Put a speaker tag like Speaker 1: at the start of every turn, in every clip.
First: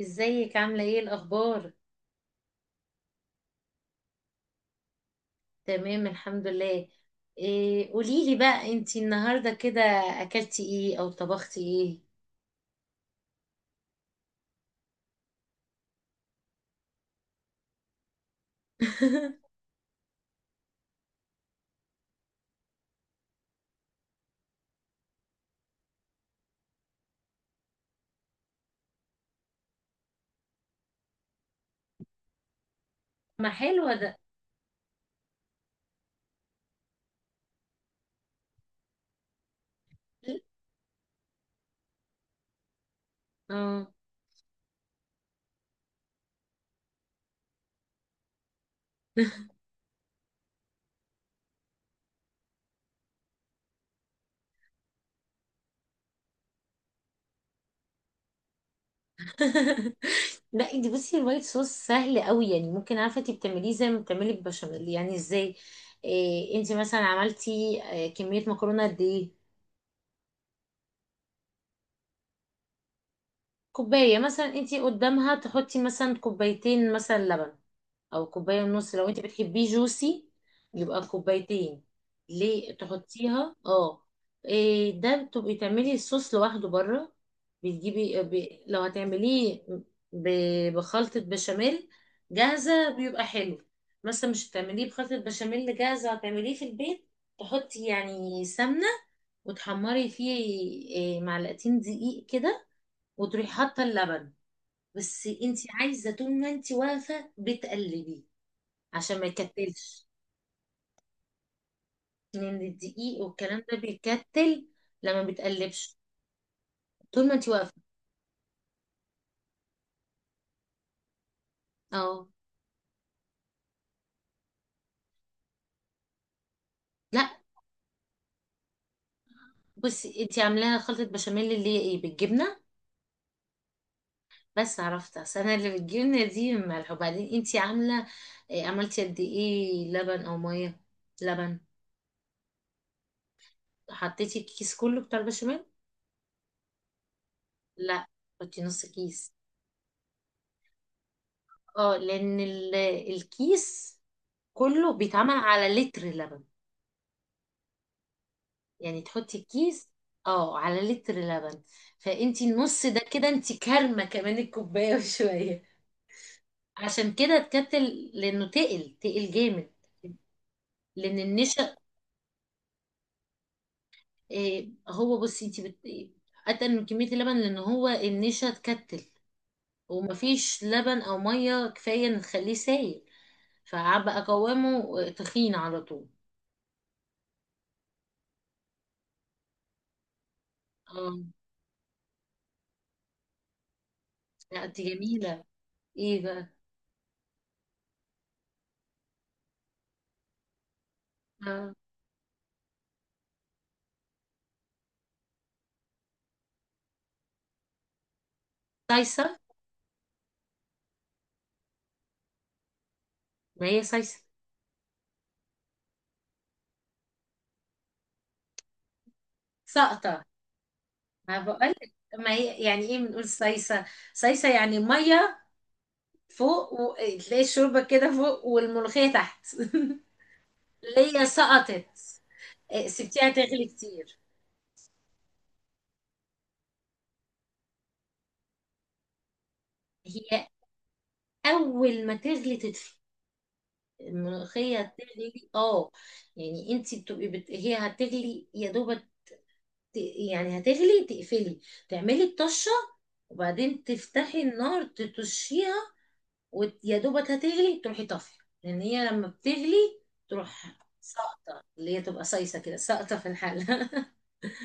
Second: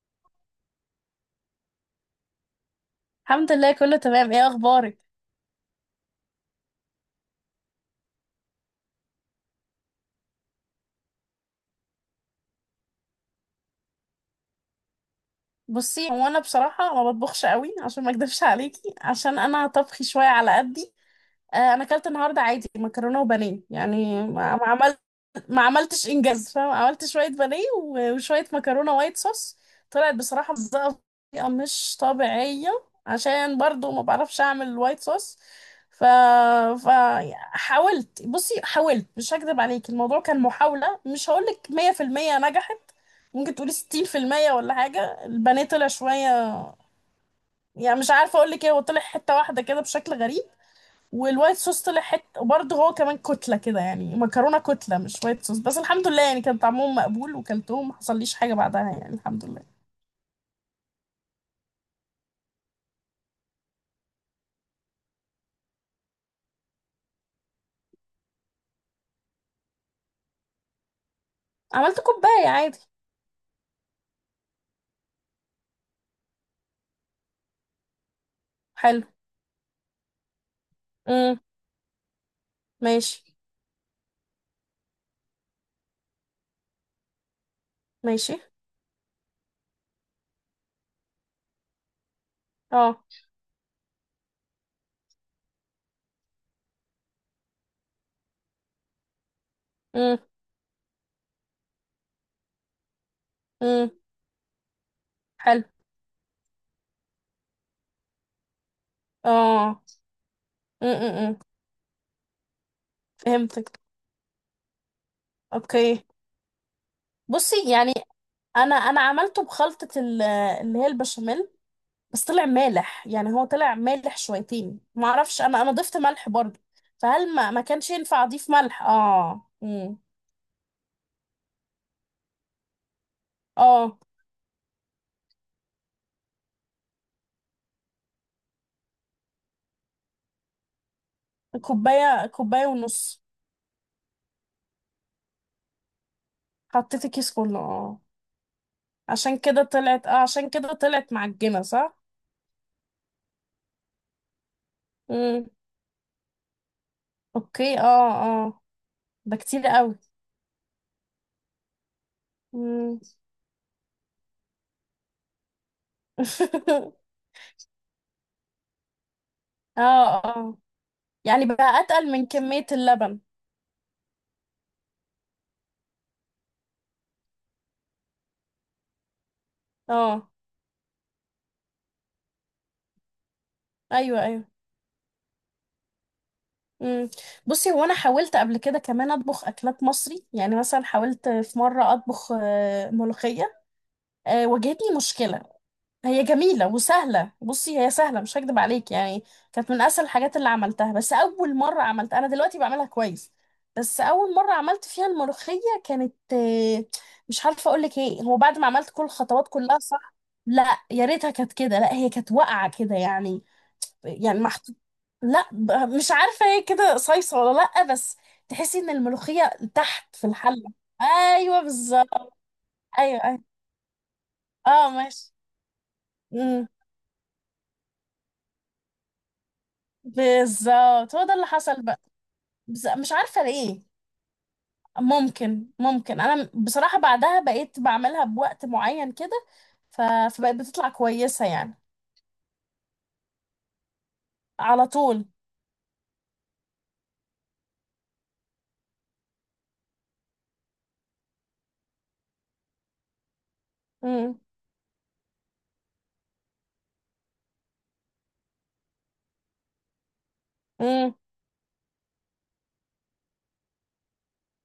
Speaker 1: ازيك عاملة ايه الأخبار؟
Speaker 2: الحمد لله، كله تمام. ايه اخبارك؟
Speaker 1: تمام، الحمد لله. إيه، قوليلي بقى انتي النهاردة كده أكلتي ايه أو طبختي ايه؟
Speaker 2: بصي، هو انا بصراحه ما بطبخش قوي عشان ما اكدبش عليكي، عشان انا طبخي شويه على قدي. انا اكلت النهارده عادي مكرونه وبانيه، يعني ما ما عملتش انجاز، فاهم؟ عملت شويه بانيه و- وشويه مكرونه وايت صوص. طلعت بصراحه مزقه بطريقه مش طبيعيه،
Speaker 1: ما
Speaker 2: عشان برضو
Speaker 1: حلوة
Speaker 2: ما
Speaker 1: ده.
Speaker 2: بعرفش اعمل الوايت صوص. ف... ف حاولت، بصي حاولت، مش هكذب عليك، الموضوع كان محاوله، مش هقولك 100% نجحت. ممكن تقولي
Speaker 1: اه.
Speaker 2: 60% ولا حاجه. البانيه طلع شويه، يعني مش عارفه اقولك ايه، هو طلع حته واحده كده بشكل غريب. والوايت صوص طلع حته، وبرضه هو كمان كتله كده، يعني مكرونه كتله مش وايت صوص. بس الحمد لله، يعني كان طعمهم مقبول وكلتهم ما حصليش حاجه بعدها، يعني الحمد لله.
Speaker 1: لا، انتي بصي الوايت صوص سهل قوي، يعني ممكن، عارفة انتي بتعمليه زي ما بتعملي البشاميل، يعني ازاي؟ إيه انتي مثلا عملتي كمية مكرونة قد ايه؟
Speaker 2: عملت كوبايه عادي.
Speaker 1: كوباية مثلا انتي قدامها تحطي مثلا كوبايتين مثلا لبن، او كوبايه ونص
Speaker 2: حلو.
Speaker 1: لو انت بتحبيه جوسي، يبقى
Speaker 2: امم.
Speaker 1: كوبايتين، ليه
Speaker 2: ماشي.
Speaker 1: تحطيها. اه. إيه ده، بتبقي تعملي الصوص لوحده بره. بتجيبي
Speaker 2: ماشي.
Speaker 1: لو هتعمليه ب... بخلطه بشاميل جاهزه
Speaker 2: اه.
Speaker 1: بيبقى حلو. مثلا مش هتعمليه بخلطه بشاميل جاهزه، هتعمليه في البيت. تحطي يعني سمنه وتحمري
Speaker 2: امم.
Speaker 1: فيه، معلقتين دقيق كده، وتروحي حاطه
Speaker 2: امم.
Speaker 1: اللبن. بس انت
Speaker 2: حلو.
Speaker 1: عايزه طول ما انت واقفه بتقلبي، عشان ما
Speaker 2: اه.
Speaker 1: يكتلش،
Speaker 2: امم. امم. امم.
Speaker 1: لان الدقيق والكلام ده
Speaker 2: فهمتك.
Speaker 1: بيكتل لما بتقلبش،
Speaker 2: اوكي.
Speaker 1: طول ما انت
Speaker 2: بصي
Speaker 1: واقفه.
Speaker 2: يعني، انا عملته بخلطه اللي هي البشاميل. بس
Speaker 1: اه.
Speaker 2: طلع مالح، يعني هو طلع مالح شويتين. ما اعرفش، انا ضفت ملح برضه.
Speaker 1: لا
Speaker 2: فهل ما كانش ينفع اضيف ملح؟ اه. امم.
Speaker 1: بصي، انت عاملاها خلطه بشاميل اللي هي ايه، بالجبنه.
Speaker 2: اه.
Speaker 1: بس عرفت، اصل انا اللي بالجبنه دي ملح، وبعدين انت عامله إيه، عملتي قد ايه لبن او ميه، لبن.
Speaker 2: كوبايه، كوبايه ونص.
Speaker 1: حطيتي الكيس كله بتاع البشاميل؟
Speaker 2: حطيت الكيس كله، اه.
Speaker 1: لا، حطي نص كيس.
Speaker 2: عشان كده طلعت معجنه،
Speaker 1: اه،
Speaker 2: صح.
Speaker 1: لان الكيس كله بيتعمل
Speaker 2: امم.
Speaker 1: على لتر لبن.
Speaker 2: اوكي. اه. اه.
Speaker 1: يعني
Speaker 2: ده
Speaker 1: تحطي
Speaker 2: كتير
Speaker 1: كيس
Speaker 2: قوي.
Speaker 1: اه على لتر لبن، فانتي النص ده
Speaker 2: امم.
Speaker 1: كده انتي كارمه كمان الكوبايه وشويه. عشان كده اتكتل، لانه تقل تقل جامد،
Speaker 2: اه. اه.
Speaker 1: لان
Speaker 2: يعني
Speaker 1: النشا.
Speaker 2: بقى اتقل من كميه اللبن.
Speaker 1: إيه، هو بصي انتي اتقل من كميه اللبن، لان هو النشا اتكتل،
Speaker 2: اه.
Speaker 1: ومفيش لبن او ميه كفايه ان تخليه سايل،
Speaker 2: ايوه،
Speaker 1: فبقى
Speaker 2: ايوه.
Speaker 1: قوامه تخين على طول.
Speaker 2: مم. بصي هو انا حاولت قبل كده كمان اطبخ اكلات مصري، يعني مثلا
Speaker 1: اه.
Speaker 2: حاولت في مره اطبخ ملوخيه.
Speaker 1: لا دي
Speaker 2: واجهتني مشكله.
Speaker 1: جميله. ايه
Speaker 2: هي
Speaker 1: بقى؟
Speaker 2: جميله وسهله، بصي هي سهله، مش هكدب عليك يعني. كانت من اسهل الحاجات اللي عملتها. بس اول
Speaker 1: آه.
Speaker 2: مره عملتها، انا دلوقتي بعملها كويس. بس اول مره عملت فيها الملوخيه كانت، مش عارفه اقول لك ايه، هو بعد ما عملت كل
Speaker 1: سايسه.
Speaker 2: الخطوات كلها صح. لا، يا ريتها كانت كده. لا، هي كانت واقعه كده يعني.
Speaker 1: ما هي سايسه.
Speaker 2: يعني محطوط. لا، مش عارفة هي كده صيصة ولا لأ، بس تحسي ان الملوخية تحت
Speaker 1: سقطه.
Speaker 2: في الحلة.
Speaker 1: ما
Speaker 2: ايوه
Speaker 1: بقول،
Speaker 2: بالظبط.
Speaker 1: ما هي يعني ايه
Speaker 2: ايوه،
Speaker 1: بنقول
Speaker 2: ايوه.
Speaker 1: صيصة. صيصة يعني
Speaker 2: اه. ماشي.
Speaker 1: مية
Speaker 2: امم.
Speaker 1: فوق، وتلاقي الشوربة كده فوق والملوخية تحت.
Speaker 2: بالظبط
Speaker 1: ليا
Speaker 2: هو ده اللي حصل
Speaker 1: سقطت.
Speaker 2: بقى. بس مش
Speaker 1: سبتيها
Speaker 2: عارفة
Speaker 1: تغلي
Speaker 2: ليه.
Speaker 1: كتير.
Speaker 2: ممكن، انا بصراحة بعدها بقيت بعملها بوقت معين كده. ف...
Speaker 1: هي
Speaker 2: فبقت بتطلع كويسة يعني.
Speaker 1: اول ما تغلي تطفي،
Speaker 2: على
Speaker 1: الملوخية
Speaker 2: طول.
Speaker 1: تغلي اه. يعني انت بتبقي هي هتغلي يا دوبك، ت- يعني هتغلي تقفلي، تعملي الطشة، وبعدين
Speaker 2: امم.
Speaker 1: تفتحي النار تطشيها. ويا دوبك هتغلي تروحي طافيه، لان هي لما بتغلي تروح ساقطة، اللي هي تبقى صيصه كده ساقطه في الحله.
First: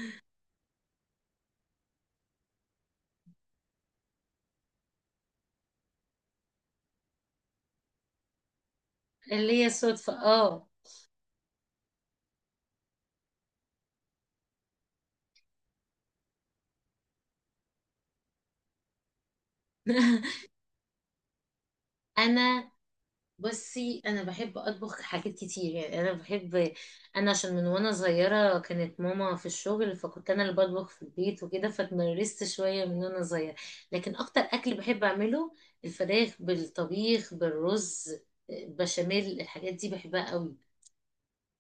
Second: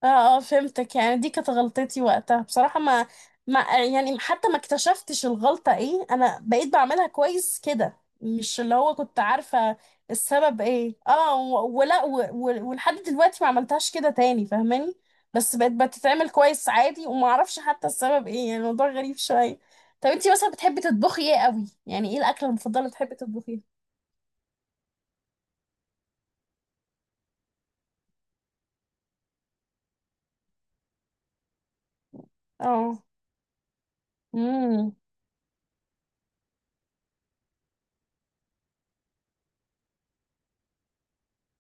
Speaker 2: اه. اه. فهمتك. يعني دي كانت غلطتي وقتها بصراحة، ما يعني حتى ما اكتشفتش الغلطة ايه، انا بقيت بعملها كويس كده، مش اللي هو كنت
Speaker 1: اللي هي
Speaker 2: عارفة
Speaker 1: صدفه
Speaker 2: السبب
Speaker 1: اه.
Speaker 2: ايه. اه. ولحد دلوقتي ما عملتهاش كده تاني، فاهماني؟ بس بقت بتتعمل كويس عادي، وما اعرفش حتى السبب ايه، يعني الموضوع غريب شوية. طب انتي مثلا بتحبي تطبخي ايه قوي؟ يعني ايه الاكلة
Speaker 1: انا
Speaker 2: المفضلة اللي بتحبي تطبخيها؟
Speaker 1: بصي، انا بحب اطبخ حاجات كتير، يعني انا بحب، انا عشان من وانا صغيره كانت ماما في الشغل، فكنت انا اللي بطبخ في البيت وكده، فتمرست شويه من
Speaker 2: اه.
Speaker 1: وانا صغيره. لكن اكتر اكل
Speaker 2: امم.
Speaker 1: بحب اعمله الفراخ بالطبيخ بالرز، بشاميل، الحاجات دي بحبها قوي.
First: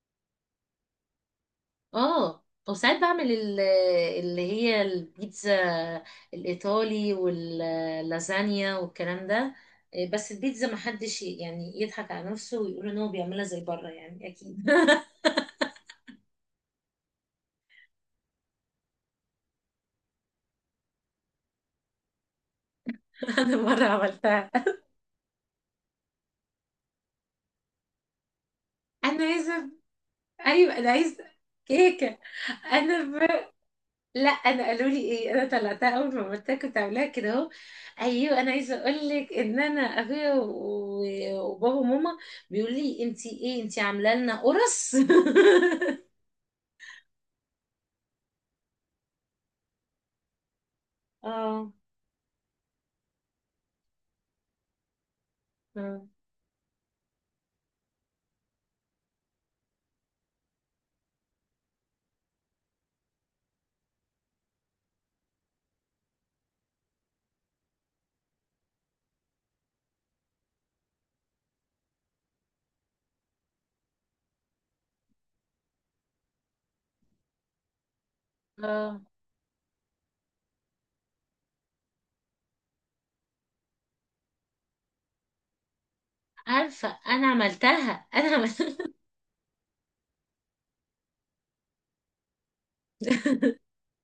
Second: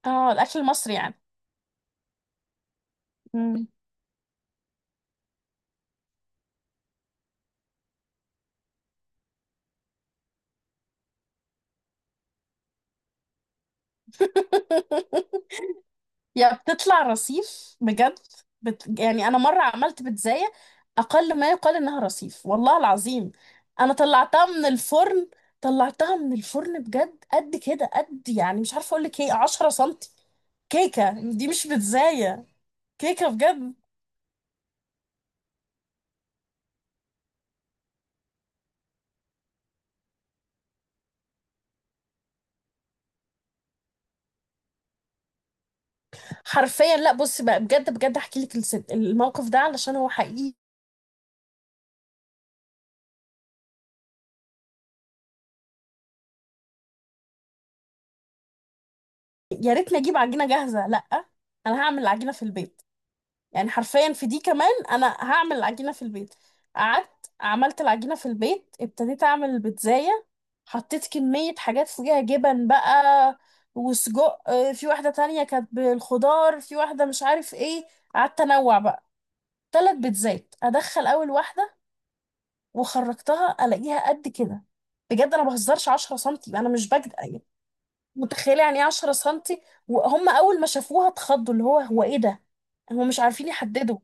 Speaker 2: اه الاكل المصري يعني.
Speaker 1: اه. وساعات بعمل
Speaker 2: امم.
Speaker 1: اللي هي البيتزا الإيطالي واللازانيا والكلام ده. بس البيتزا ما حدش يعني يضحك على نفسه ويقول ان هو بيعملها زي بره، يعني اكيد.
Speaker 2: يا بتطلع رصيف بجد! يعني انا مره عملت بيتزاية، اقل ما يقال انها رصيف، والله العظيم.
Speaker 1: انا مره
Speaker 2: انا طلعتها
Speaker 1: عملتها.
Speaker 2: من الفرن، طلعتها من الفرن بجد، قد كده قد، يعني مش عارفه اقول لك
Speaker 1: انا
Speaker 2: ايه، 10
Speaker 1: عايزه،
Speaker 2: سنتي.
Speaker 1: ايوه انا
Speaker 2: كيكه،
Speaker 1: عايزه.
Speaker 2: دي مش
Speaker 1: كيكه.
Speaker 2: بيتزاية،
Speaker 1: انا
Speaker 2: كيكه بجد.
Speaker 1: لا انا قالوا لي ايه، انا طلعتها اول ما قلت لها كنت عاملاها كده اهو. ايوه انا عايزه اقول لك ان انا ابويا وبابا وماما بيقول لي انتي ايه، انتي عامله لنا قرص.
Speaker 2: حرفيا لا، بص بقى، بجد بجد، احكي لك الموقف ده علشان هو حقيقي.
Speaker 1: اه. اه.
Speaker 2: يا ريتني اجيب عجينه جاهزه، لا. انا هعمل العجينه في البيت. يعني حرفيا في دي كمان انا هعمل العجينه في البيت. قعدت عملت العجينه في البيت، ابتديت اعمل البيتزاية. حطيت كميه حاجات فوقيها جبن بقى، وسجق، في واحده تانية كانت بالخضار، في واحده مش عارف ايه. قعدت انوع
Speaker 1: آه.
Speaker 2: بقى ثلاث بيتزات، ادخل اول واحده وخرجتها الاقيها قد كده. بجد انا بهزرش، 10 سنتي، انا مش
Speaker 1: عارفه
Speaker 2: بجد
Speaker 1: انا
Speaker 2: يعني.
Speaker 1: عملتها. انا
Speaker 2: متخيله
Speaker 1: عملتها.
Speaker 2: يعني ايه 10 سنتي؟ وهم اول ما شافوها اتخضوا، اللي هو ايه ده؟ هم مش عارفين يحددوا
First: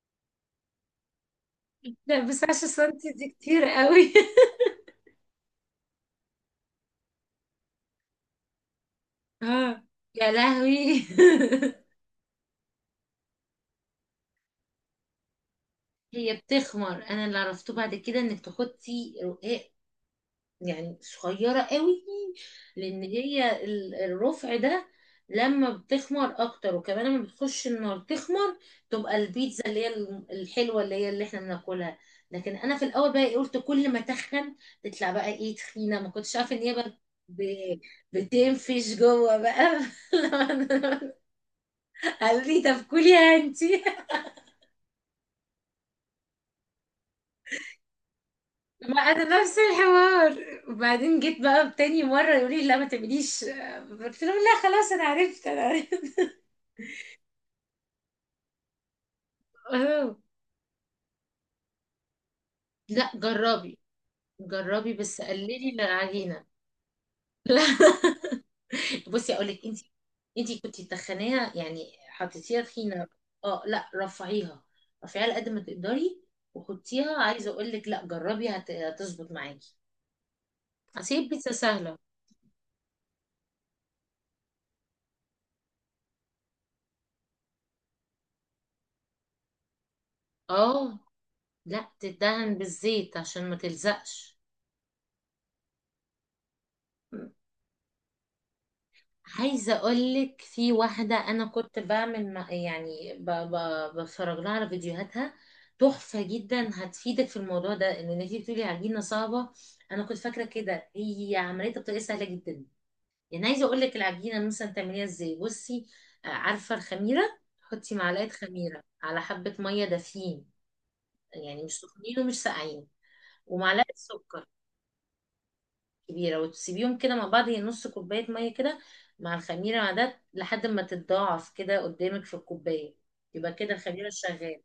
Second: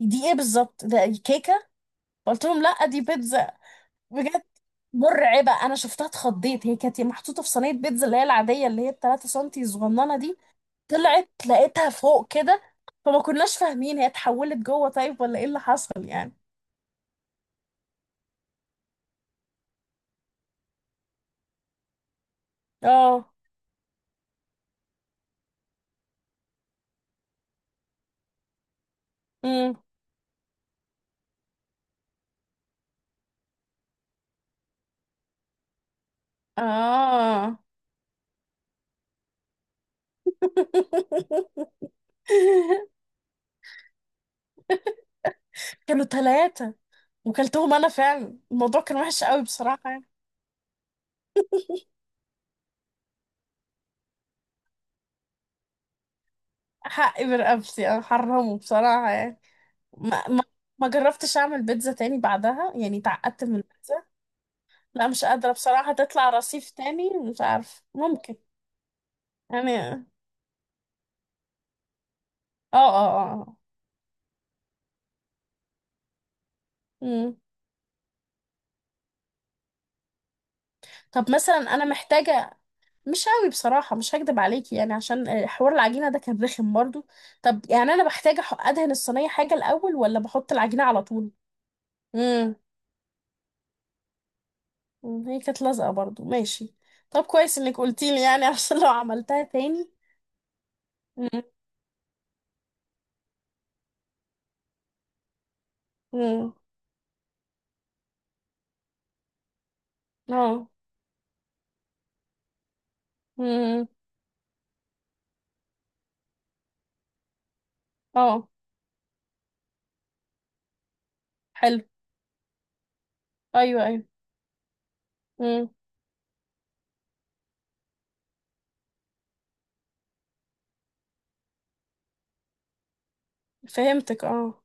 Speaker 2: دي ايه بالظبط، ده كيكه.
Speaker 1: لا بس
Speaker 2: قلت لهم
Speaker 1: 10
Speaker 2: لا، دي
Speaker 1: سنتي دي
Speaker 2: بيتزا،
Speaker 1: كتير قوي.
Speaker 2: بجد. مرعبه، انا شفتها اتخضيت. هي كانت محطوطه في صينيه بيتزا اللي هي العاديه، اللي هي ال 3 سنتي
Speaker 1: اه.
Speaker 2: الصغننه
Speaker 1: يا
Speaker 2: دي.
Speaker 1: لهوي.
Speaker 2: طلعت لقيتها فوق كده. فما كناش فاهمين هي اتحولت جوه طيب ولا ايه اللي حصل يعني.
Speaker 1: هي بتخمر، انا اللي عرفته بعد كده انك تحطي، يعني صغيرة قوي. لأن
Speaker 2: اه.
Speaker 1: هي الرفع ده لما بتخمر أكتر، وكمان لما بتخش النار تخمر، تبقى البيتزا
Speaker 2: امم.
Speaker 1: اللي هي الحلوة اللي هي اللي احنا بناكلها. لكن أنا في الأول بقى قلت كل ما تخن تطلع بقى تخينة، ما كنتش عارفة إن هي بقى
Speaker 2: اه.
Speaker 1: ب- بتنفش جوه بقى. لما قالوا لي طب كليها انتي.
Speaker 2: كانوا ثلاثة وكلتهم انا، فعلا الموضوع كان
Speaker 1: ما
Speaker 2: وحش
Speaker 1: انا
Speaker 2: قوي
Speaker 1: نفس
Speaker 2: بصراحه يعني.
Speaker 1: الحوار، وبعدين جيت بقى تاني مره يقول لي لا ما تعمليش، قلت له لا خلاص انا عرفت انا عرفت.
Speaker 2: حقي برقبتي، انا حرمه بصراحه يعني.
Speaker 1: آه.
Speaker 2: ما ما ما جربتش اعمل بيتزا تاني بعدها، يعني
Speaker 1: لا
Speaker 2: اتعقدت من
Speaker 1: جربي.
Speaker 2: البيتزا.
Speaker 1: جربي
Speaker 2: لا
Speaker 1: بس
Speaker 2: مش قادره
Speaker 1: قللي من
Speaker 2: بصراحه، تطلع
Speaker 1: العجينه.
Speaker 2: رصيف تاني، مش
Speaker 1: لا.
Speaker 2: عارف ممكن
Speaker 1: بصي اقول لك
Speaker 2: يعني.
Speaker 1: انت
Speaker 2: اه.
Speaker 1: انت كنت تخنيها، يعني حطيتيها
Speaker 2: اه.
Speaker 1: تخينه.
Speaker 2: اه.
Speaker 1: اه، لا رفعيها. رفعيها على قد ما تقدري، وحطيها.
Speaker 2: امم.
Speaker 1: عايزه اقول لك لا جربي هتظبط معاكي، اصل هي
Speaker 2: طب
Speaker 1: البيتزا
Speaker 2: مثلا انا
Speaker 1: سهله.
Speaker 2: محتاجه، مش قوي بصراحه، مش هكدب عليكي يعني، عشان حوار العجينه ده كان رخم برضو. طب يعني انا بحتاج ادهن الصينيه حاجه الاول ولا بحط العجينه
Speaker 1: اه،
Speaker 2: على طول؟
Speaker 1: لا،
Speaker 2: امم.
Speaker 1: تدهن بالزيت عشان ما تلزقش.
Speaker 2: مم، هي كانت لازقة برضو، ماشي. طب كويس انك قلتيلي يعني، عشان لو عملتها
Speaker 1: عايزة
Speaker 2: تاني.
Speaker 1: أقولك في واحدة
Speaker 2: مم.
Speaker 1: أنا كنت بعمل يعني بتفرج لها على فيديوهاتها، تحفة
Speaker 2: مم.
Speaker 1: جدا، هتفيدك في الموضوع ده إن أنتي بتقولي عجينة صعبة. أنا كنت فاكرة
Speaker 2: اه.
Speaker 1: كده، هي عمليتها بطريقة سهلة جدا. يعني عايزة
Speaker 2: مم.
Speaker 1: أقولك العجينة مثلا تعمليها إزاي، بصي، عارفة الخميرة، حطي معلقة
Speaker 2: اه.
Speaker 1: خميرة على حبة مية دافيين، يعني مش
Speaker 2: حلو.
Speaker 1: سخنين ومش ساقعين،
Speaker 2: ايوه،
Speaker 1: ومعلقة
Speaker 2: ايوه.
Speaker 1: سكر
Speaker 2: مم.
Speaker 1: كبيرة، وتسيبيهم كده مع بعض. هي نص كوباية مية كده مع الخميرة مع ده لحد ما تتضاعف كده قدامك في الكوباية، يبقى كده الخميرة
Speaker 2: فهمتك.
Speaker 1: شغال.
Speaker 2: اه.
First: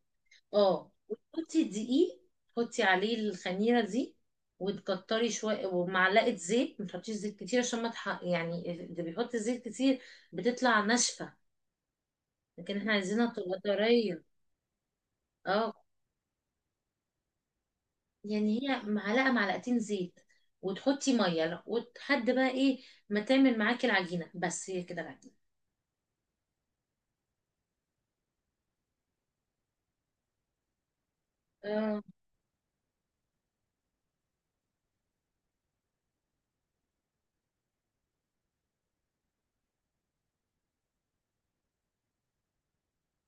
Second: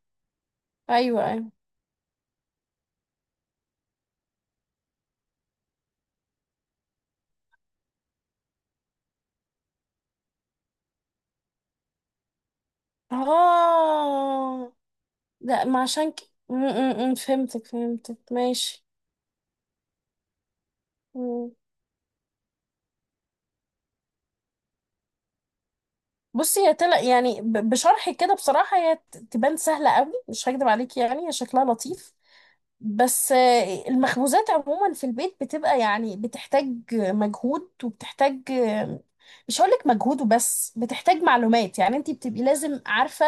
Speaker 1: اه،
Speaker 2: ايوه، ايوه.
Speaker 1: وتحطي دقيق، حطي عليه الخميرة دي، وتكتري شوية، ومعلقة زيت. ما تحطيش زيت كتير، عشان ما يعني اللي بيحط زيت كتير بتطلع ناشفة، لكن احنا عايزينها تبقى طرية.
Speaker 2: اه. ده
Speaker 1: اه.
Speaker 2: ما عشان ك... مم. مم. مم. فهمتك. فهمتك.
Speaker 1: يعني هي
Speaker 2: ماشي.
Speaker 1: معلقة معلقتين زيت، وتحطي
Speaker 2: مم.
Speaker 1: مية، وتحد بقى ايه ما تعمل معاكي العجينة، بس هي كده العجينة.
Speaker 2: بصي هي طلع يعني، بشرحك كده بصراحة هي تبان سهلة قوي، مش هكدب عليكي يعني، هي شكلها
Speaker 1: اه.
Speaker 2: لطيف. بس المخبوزات عموما في البيت بتبقى يعني بتحتاج مجهود، وبتحتاج، مش هقولك مجهود وبس، بتحتاج معلومات، يعني انتي بتبقي لازم عارفة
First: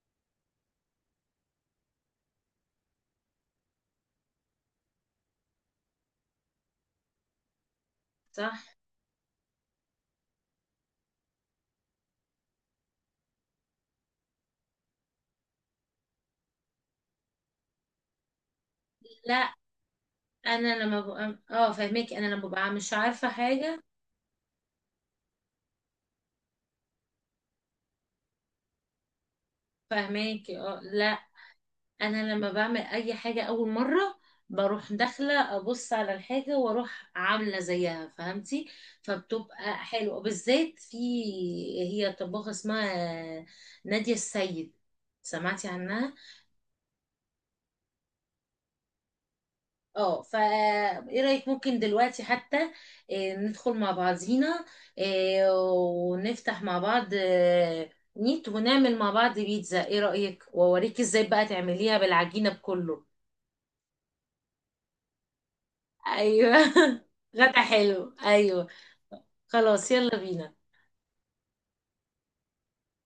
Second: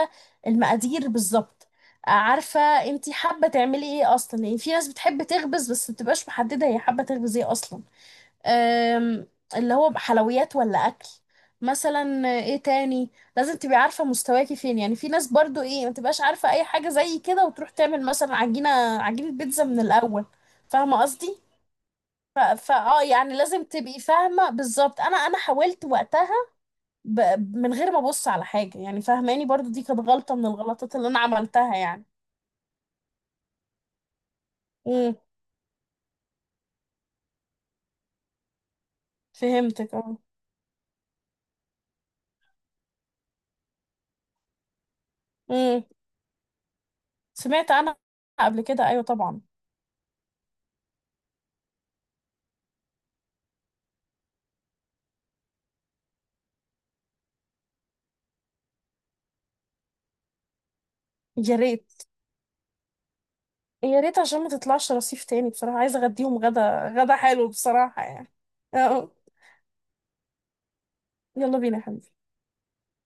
Speaker 2: المقادير بالظبط. عارفة انتي حابة تعملي ايه اصلا، يعني في ناس بتحب تخبز بس مبتبقاش محددة هي حابة تخبز ايه اصلا.
Speaker 1: صح.
Speaker 2: أم، اللي هو حلويات ولا اكل، مثلا ايه تاني. لازم تبقي عارفه مستواكي فين، يعني في ناس برضو ايه ما تبقاش عارفه اي حاجه زي كده، وتروح تعمل مثلا عجينه
Speaker 1: لا،
Speaker 2: بيتزا من الاول.
Speaker 1: انا لما
Speaker 2: فاهمه قصدي؟
Speaker 1: ببقى اه، فاهماكي، انا
Speaker 2: ف-
Speaker 1: لما ببقى
Speaker 2: فا
Speaker 1: مش
Speaker 2: اه
Speaker 1: عارفه
Speaker 2: يعني لازم
Speaker 1: حاجه.
Speaker 2: تبقي فاهمه بالظبط. انا حاولت وقتها ب... من غير ما ابص على حاجه، يعني فاهماني؟ برضو دي كانت غلطه من
Speaker 1: فاهماكي اه.
Speaker 2: الغلطات اللي
Speaker 1: لا،
Speaker 2: انا عملتها يعني.
Speaker 1: انا لما بعمل اي حاجه اول مره بروح
Speaker 2: امم.
Speaker 1: داخله ابص على الحاجه، واروح عامله زيها، فهمتي. فبتبقى
Speaker 2: فهمتك. اه.
Speaker 1: حلوه، بالذات في، هي طباخه اسمها ناديه السيد، سمعتي
Speaker 2: امم.
Speaker 1: عنها؟
Speaker 2: سمعت انا قبل كده، ايوه طبعا.
Speaker 1: اه، فا ايه رأيك، ممكن دلوقتي حتى ندخل مع بعضينا، ونفتح مع بعض نيت، ونعمل مع بعض بيتزا. ايه رأيك؟ واوريك ازاي بقى
Speaker 2: يا
Speaker 1: تعمليها
Speaker 2: ريت.
Speaker 1: بالعجينة بكله.
Speaker 2: يا ريت عشان ما تطلعش رصيف تاني بصراحة. عايزة اغديهم
Speaker 1: ايوه.
Speaker 2: غدا، غدا حلو
Speaker 1: غدا
Speaker 2: بصراحة
Speaker 1: حلو
Speaker 2: يعني.
Speaker 1: ايوه.
Speaker 2: اه.
Speaker 1: خلاص، يلا بينا.
Speaker 2: يلا بينا يا حبيبي.